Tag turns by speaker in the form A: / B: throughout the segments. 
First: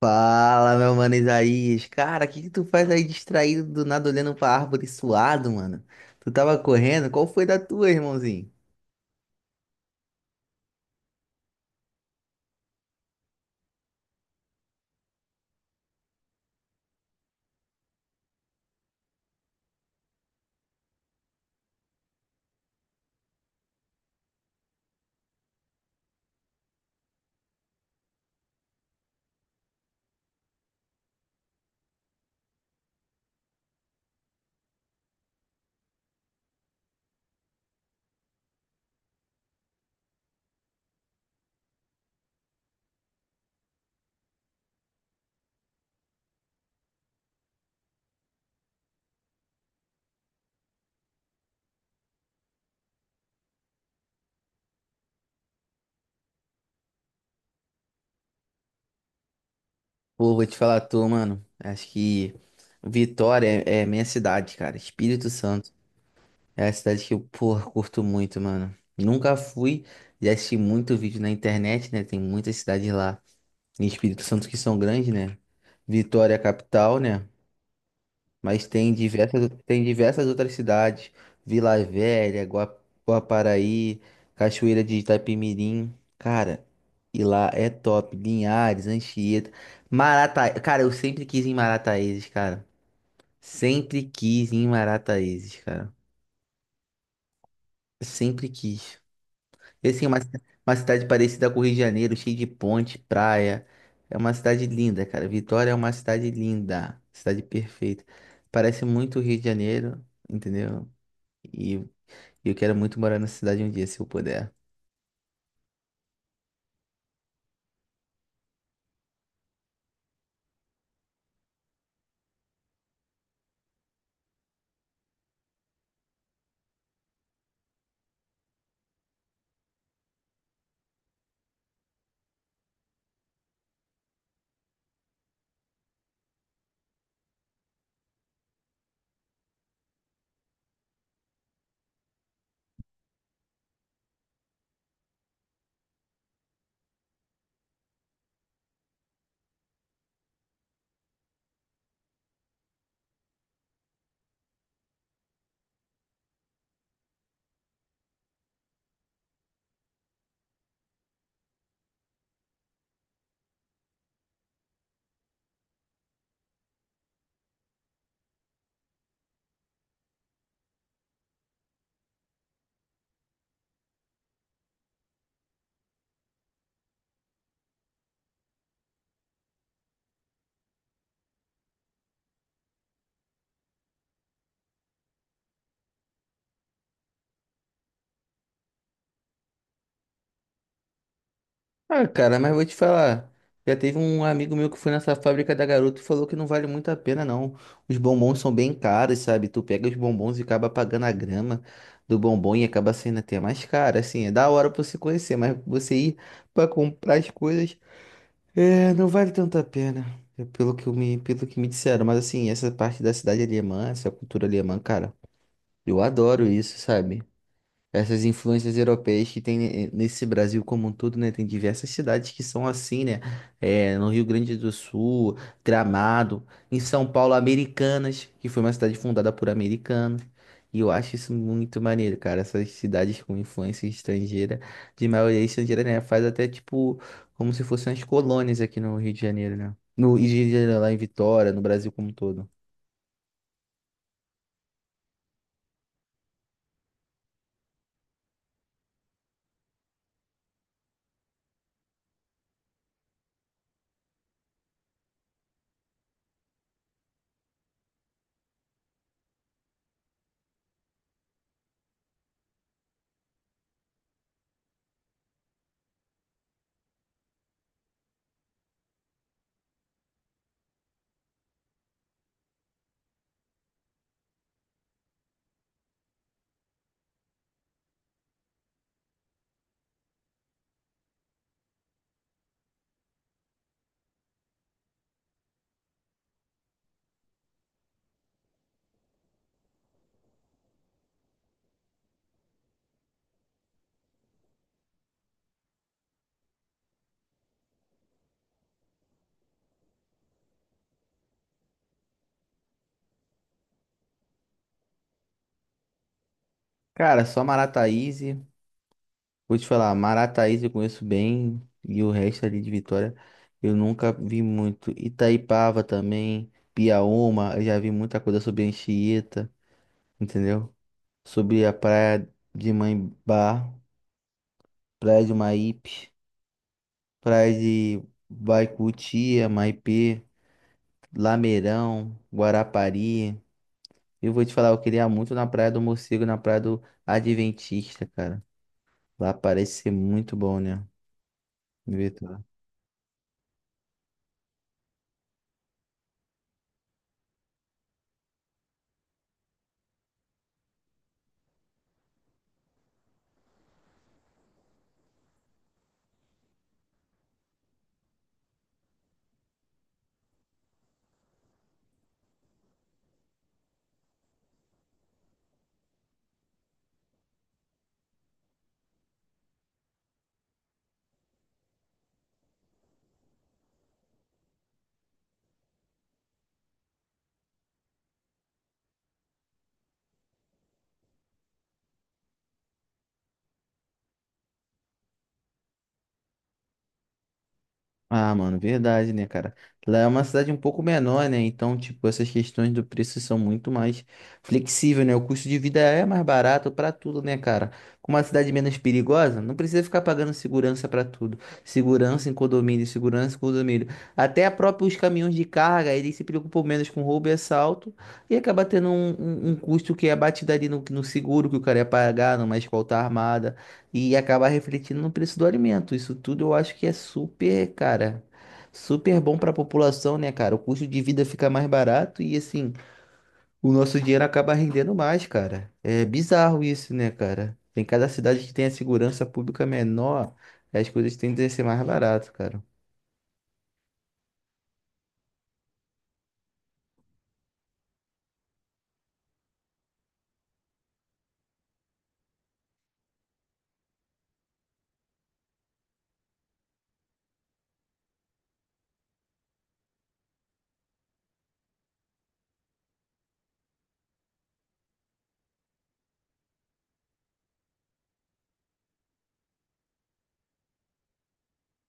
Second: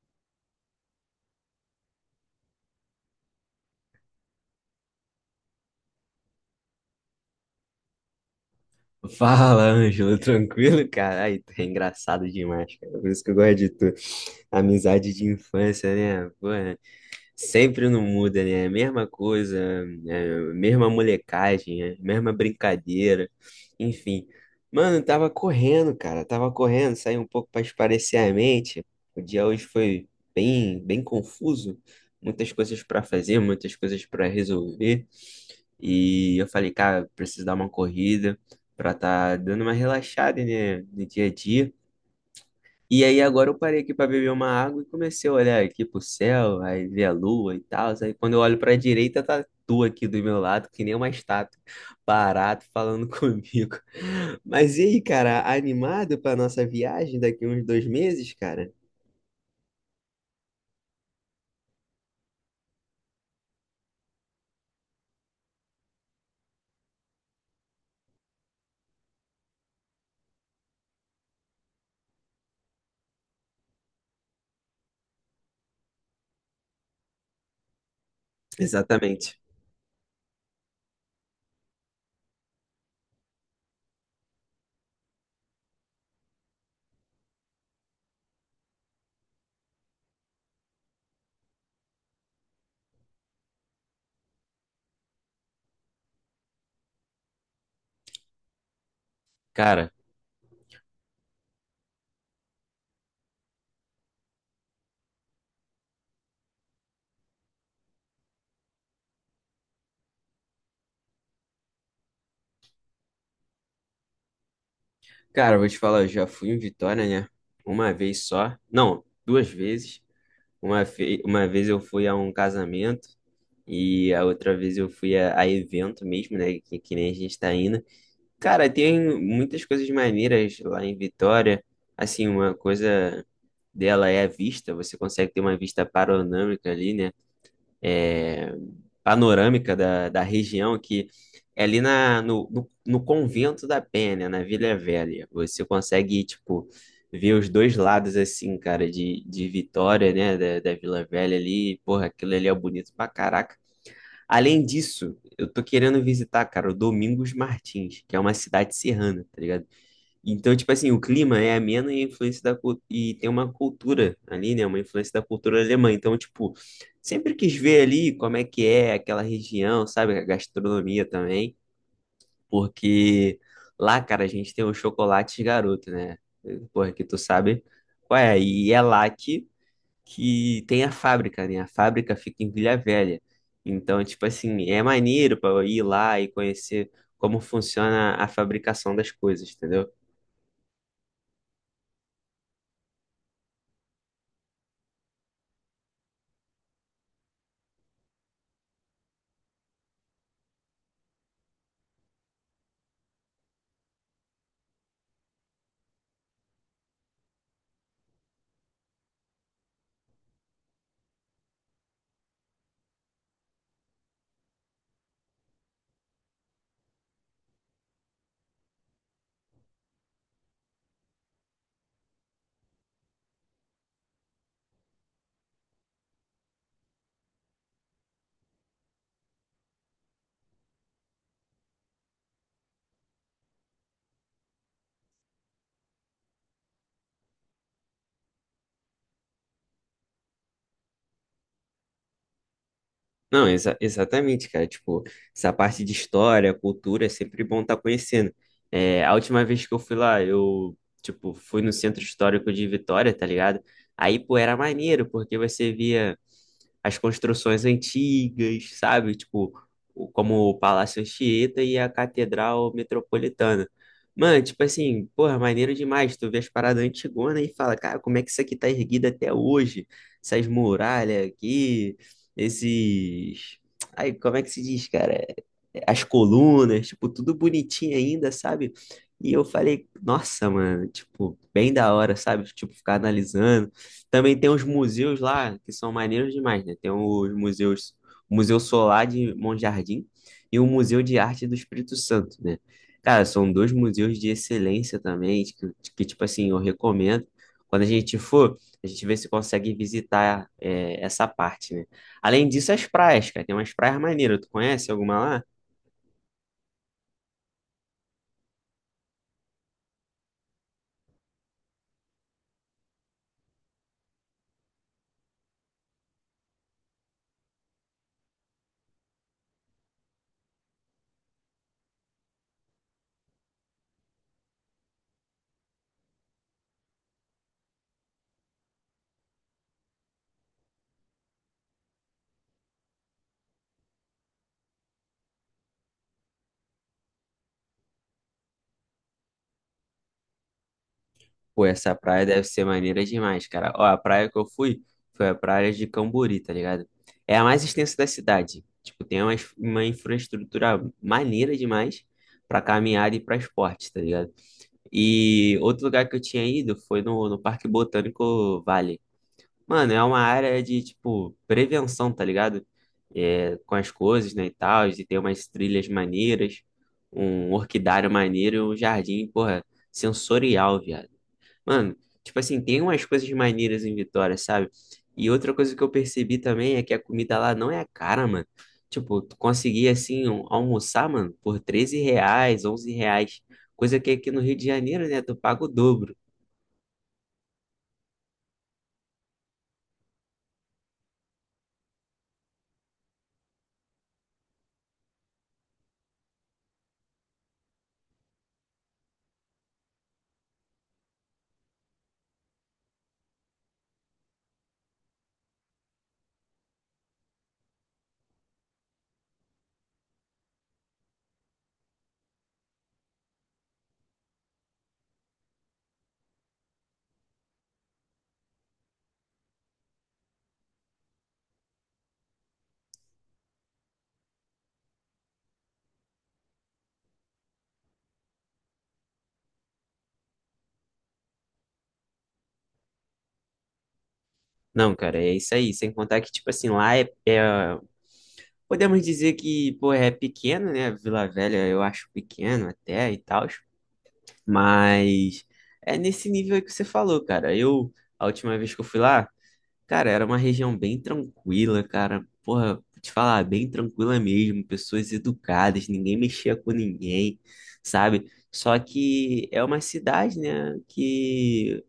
A: Fala, meu mano Isaías. Cara, o que que tu faz aí distraído do nada olhando pra árvore suado, mano? Tu tava correndo? Qual foi da tua, irmãozinho?
B: Fala, Ângelo, tranquilo, cara? Ai, tu é engraçado demais, cara. Por isso que eu gosto de tu. Amizade de infância, né? Pô, é, sempre não muda, né? Mesma coisa, é, mesma molecagem, é, mesma brincadeira, enfim. Mano, tava correndo, cara. Tava correndo, saí um pouco pra espairecer a mente. O dia hoje foi bem confuso. Muitas coisas pra fazer, muitas coisas pra resolver. E eu falei, cara, preciso dar uma corrida pra tá dando uma relaxada, né, no dia a dia. E aí agora eu parei aqui pra beber uma água e comecei a olhar aqui pro céu, aí ver a lua e tal. Aí quando eu olho pra direita, tá tu aqui do meu lado, que nem uma estátua, parado falando comigo. Mas e aí, cara, animado pra nossa viagem daqui uns 2 meses, cara?
A: Pô, vou te falar a tua, mano. Acho que Vitória é minha cidade, cara. Espírito Santo. É a cidade que eu, pô, curto muito, mano. Nunca fui, já assisti muito vídeo na internet, né? Tem muitas cidades lá em Espírito Santo que são grandes, né? Vitória é a capital, né? Mas
B: Exatamente.
A: tem diversas outras cidades, Vila Velha, Guaparaí, Cachoeira de Itapemirim. Cara, e lá é top. Linhares, Anchieta, Marataízes. Cara, eu sempre quis ir em Marataízes, cara. Sempre quis ir em Marataízes, cara. Sempre quis. E
B: Cara,
A: assim, é uma cidade parecida com o Rio de Janeiro, cheia de ponte, praia. É uma cidade linda, cara. Vitória é uma cidade linda, cidade perfeita. Parece muito o Rio de Janeiro, entendeu? E eu quero muito morar nessa cidade um dia, se eu puder.
B: cara, eu vou te falar, eu já fui em Vitória, né? Uma vez só. Não, duas vezes. Uma, uma vez eu fui a um casamento e a outra vez eu fui a evento mesmo, né? Que nem a gente tá indo. Cara, tem muitas coisas maneiras lá em Vitória. Assim, uma coisa dela é a vista. Você consegue ter uma vista panorâmica ali, né? É, panorâmica da região, que é ali na, no, no, no Convento da Penha, na Vila Velha. Você consegue, tipo, ver os dois lados, assim, cara, de Vitória, né, da Vila Velha ali. Porra, aquilo ali é bonito pra caraca. Além disso, eu tô querendo visitar, cara, o Domingos Martins, que é uma cidade serrana, tá ligado? Então, tipo assim, o clima é ameno e a influência e tem uma cultura ali, né? Uma influência da cultura alemã. Então, tipo, sempre quis ver ali como é que é aquela região, sabe? A gastronomia também, porque lá, cara, a gente tem o chocolate garoto, né? Porra, que tu sabe qual é? E é lá que tem a fábrica, né? A fábrica fica em Vila Velha. Então, tipo assim, é maneiro para ir lá e conhecer como funciona a fabricação das coisas, entendeu?
A: Ah, cara, mas vou te falar. Já teve um amigo meu que foi nessa fábrica da Garoto e falou que não vale muito a pena, não. Os bombons são bem caros, sabe? Tu pega os bombons e acaba pagando a grama do bombom e acaba sendo até mais caro. Assim, é da hora pra você conhecer, mas você ir pra comprar as coisas, é, não vale tanto a pena. É, pelo que eu pelo que me disseram. Mas assim, essa parte da cidade alemã, essa cultura alemã, cara, eu adoro isso, sabe? Essas influências europeias que tem nesse Brasil como um todo, né? Tem diversas cidades que são assim, né? É, no Rio Grande do Sul, Gramado, em São Paulo, Americanas, que foi uma cidade fundada por americanos. E eu acho isso muito maneiro, cara. Essas cidades com influência estrangeira, de maioria estrangeira, né? Faz até tipo como se fossem as colônias aqui no Rio de Janeiro, né? No Rio de Janeiro, lá em Vitória, no Brasil como um todo.
B: Não, exatamente, cara. Tipo, essa parte de história, cultura, é sempre bom estar conhecendo. É, a última vez que eu fui lá, eu, tipo, fui no Centro Histórico de Vitória, tá ligado? Aí, pô, era maneiro, porque você via as construções antigas, sabe? Tipo, como o Palácio Anchieta e a Catedral Metropolitana. Mano, tipo assim, porra, maneiro demais. Tu vê as paradas antigonas e fala, cara, como é que isso aqui tá erguido até hoje? Essas muralhas aqui, esses. Aí, como é que se diz, cara? As colunas, tipo, tudo bonitinho ainda, sabe? E eu falei, nossa, mano, tipo, bem da hora, sabe? Tipo, ficar analisando. Também tem os museus lá que são maneiros demais, né? Tem os museus, o Museu Solar de Monjardim e o Museu de Arte do Espírito Santo, né? Cara, são dois museus de excelência também, de que, tipo assim, eu recomendo. Quando a gente for, a gente vê se consegue visitar é, essa parte, né? Além disso, as praias, cara, tem umas praias maneiras. Tu conhece alguma lá?
A: Cara, só Marataízes. Vou te falar, Marataízes eu conheço bem e o resto ali de Vitória eu nunca vi muito. Itaipava também, Piaúma, eu já vi muita coisa sobre Anchieta, entendeu? Sobre a praia de Maimbá, praia de Maípe, praia de Baicutia, Maipê, Lameirão, Guarapari. Eu vou te falar, eu queria muito na praia do Morcego, na praia do Adventista, cara. Lá parece ser muito bom, né?
B: Pô, essa praia deve ser maneira demais, cara. Ó, a praia que eu fui foi a praia de Cambori, tá ligado? É a mais extensa da cidade. Tipo, tem uma infraestrutura maneira demais pra caminhada e pra esporte, tá ligado? E outro lugar que eu tinha ido foi no Parque Botânico Vale. Mano, é uma área de, tipo, prevenção, tá ligado? É, com as coisas, né, e tal. E tem umas trilhas maneiras, um orquidário maneiro e um jardim, porra, sensorial, viado. Mano, tipo assim, tem umas coisas maneiras em Vitória, sabe? E outra coisa que eu percebi também é que a comida lá não é cara, mano. Tipo, tu conseguia assim almoçar, mano, por R$ 13, R$ 11. Coisa que aqui no Rio de Janeiro, né, tu paga o dobro.
A: Ah, mano, verdade, né, cara? Lá é uma cidade um pouco menor, né? Então, tipo, essas questões do preço são muito mais flexíveis, né? O custo de vida é mais barato pra tudo, né, cara? Com uma cidade menos perigosa, não precisa ficar pagando segurança pra tudo. Segurança em condomínio, segurança em condomínio. Até a própria, os caminhões de carga, eles se preocupam menos com roubo e assalto e acaba tendo um custo que é abatido ali no seguro que o cara ia pagar, numa escolta armada, e acabar refletindo no preço do alimento. Isso tudo eu acho que é super, cara, super bom para a população, né, cara? O custo de vida fica mais barato e assim, o nosso dinheiro acaba rendendo mais, cara. É bizarro isso, né, cara? Tem cada cidade que tem a segurança pública menor, as coisas tendem a ser mais barato, cara.
B: Não, cara, é isso aí. Sem contar que, tipo assim, Podemos dizer que, pô, é pequeno, né? Vila Velha eu acho pequeno até e tal. Mas é nesse nível aí que você falou, cara. Eu, a última vez que eu fui lá. Cara, era uma região bem tranquila, cara. Porra, vou te falar, bem tranquila mesmo. Pessoas educadas, ninguém mexia com ninguém, sabe? Só que é uma cidade, né? Que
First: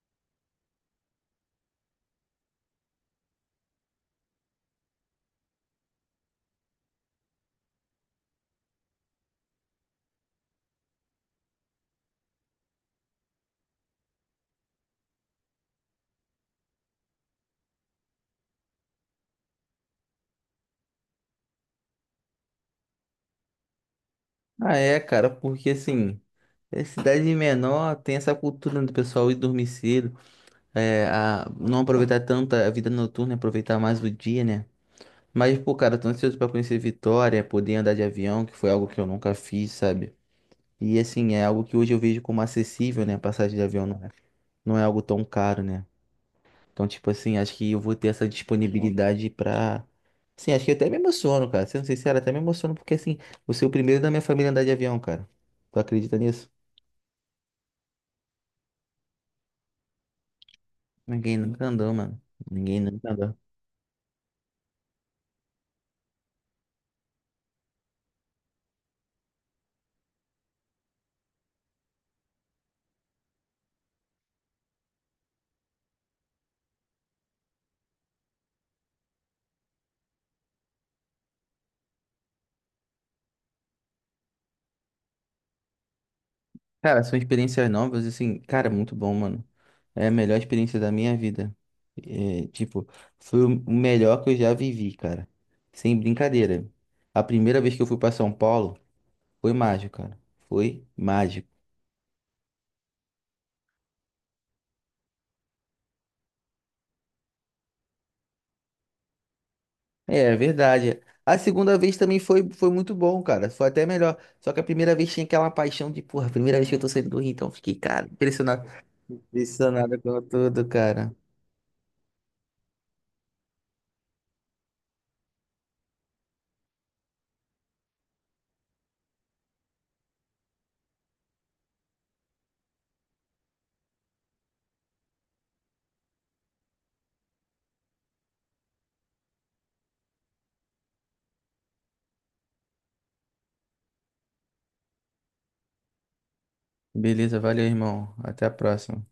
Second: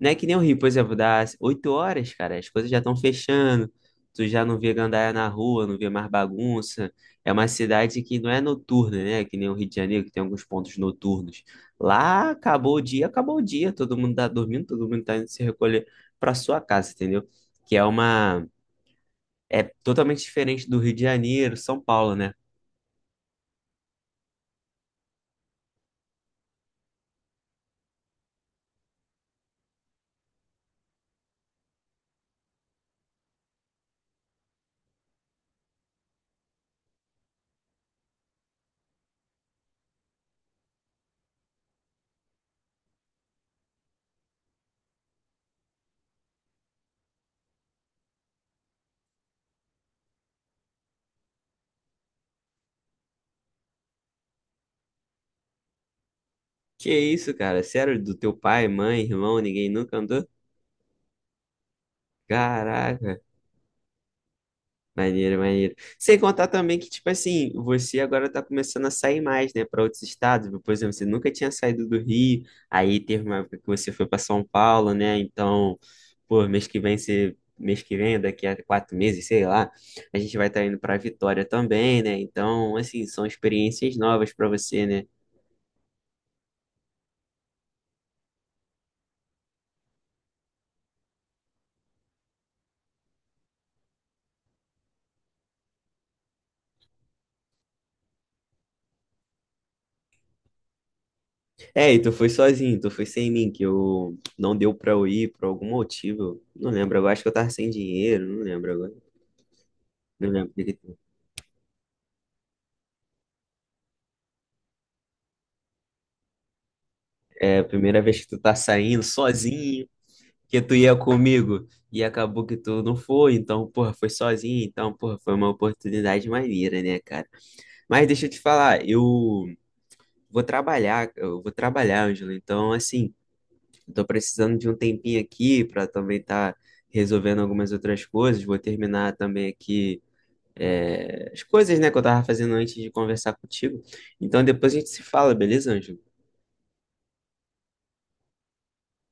B: não é que nem o Rio, por exemplo, das 8 horas, cara, as coisas já estão fechando, tu já não vê gandaia na rua, não vê mais bagunça. É uma cidade que não é noturna, né? Que nem o Rio de Janeiro, que tem alguns pontos noturnos. Lá acabou o dia, todo mundo tá dormindo, todo mundo tá indo se recolher pra sua casa, entendeu? Que é uma. É totalmente diferente do Rio de Janeiro, São Paulo, né?
A: Ah, é, cara, porque assim, é cidade menor, tem essa cultura, né, do pessoal ir dormir cedo, é, a, não aproveitar tanto a vida noturna, aproveitar mais o dia, né? Mas, pô, cara, tô ansioso pra conhecer Vitória, poder andar de avião, que foi algo que eu nunca fiz, sabe? E, assim, é algo que hoje eu vejo como acessível, né? A passagem de avião não é algo tão caro, né? Então, tipo assim, acho que eu vou ter essa disponibilidade pra... Sim, acho que eu até me emociono, cara. Sendo sincero, até me emociono, porque, assim, você é o primeiro da minha família a andar de avião, cara. Tu acredita nisso?
B: Que isso, cara? Sério, do teu pai, mãe, irmão, ninguém nunca andou?
A: Ninguém nunca andou, mano. Ninguém nunca
B: Caraca.
A: andou.
B: Maneiro, maneiro. Sem contar também que, tipo assim, você agora tá começando a sair mais, né, para outros estados. Por exemplo, você nunca tinha saído do Rio, aí teve uma época que você foi para São Paulo, né? Então, pô, mês que vem você. Mês que vem, daqui a 4 meses, sei lá, a gente vai estar indo para Vitória também, né? Então, assim, são experiências novas para você, né?
A: Cara, são experiências novas, assim, cara, muito bom, mano. É a melhor experiência da minha vida. É, tipo, foi o melhor que eu já vivi, cara. Sem brincadeira. A primeira vez que eu fui pra São Paulo foi mágico, cara. Foi mágico.
B: É, e tu foi sozinho, tu foi sem mim, que eu não deu para eu ir por algum motivo. Não lembro, eu acho que eu tava sem dinheiro, não lembro agora.
A: É,
B: Não
A: é
B: lembro.
A: verdade. A segunda vez também foi muito bom, cara. Foi até melhor. Só que a primeira vez tinha aquela paixão de, porra, primeira vez que eu tô saindo do Rio, então eu
B: A
A: fiquei,
B: primeira
A: cara,
B: vez que tu tá
A: impressionado,
B: saindo sozinho,
A: impressionado com
B: que
A: tudo,
B: tu ia
A: cara.
B: comigo e acabou que tu não foi, então, porra, foi sozinho, então, porra, foi uma oportunidade maneira, né, cara? Mas deixa eu te falar, eu vou trabalhar, Ângelo, então, assim, eu tô precisando de um tempinho aqui pra também tá resolvendo algumas outras coisas, vou terminar também aqui. É, as coisas, né, que eu tava fazendo antes de conversar contigo. Então, depois a gente se fala, beleza, Ângelo?
A: Beleza, valeu, irmão. Até a próxima.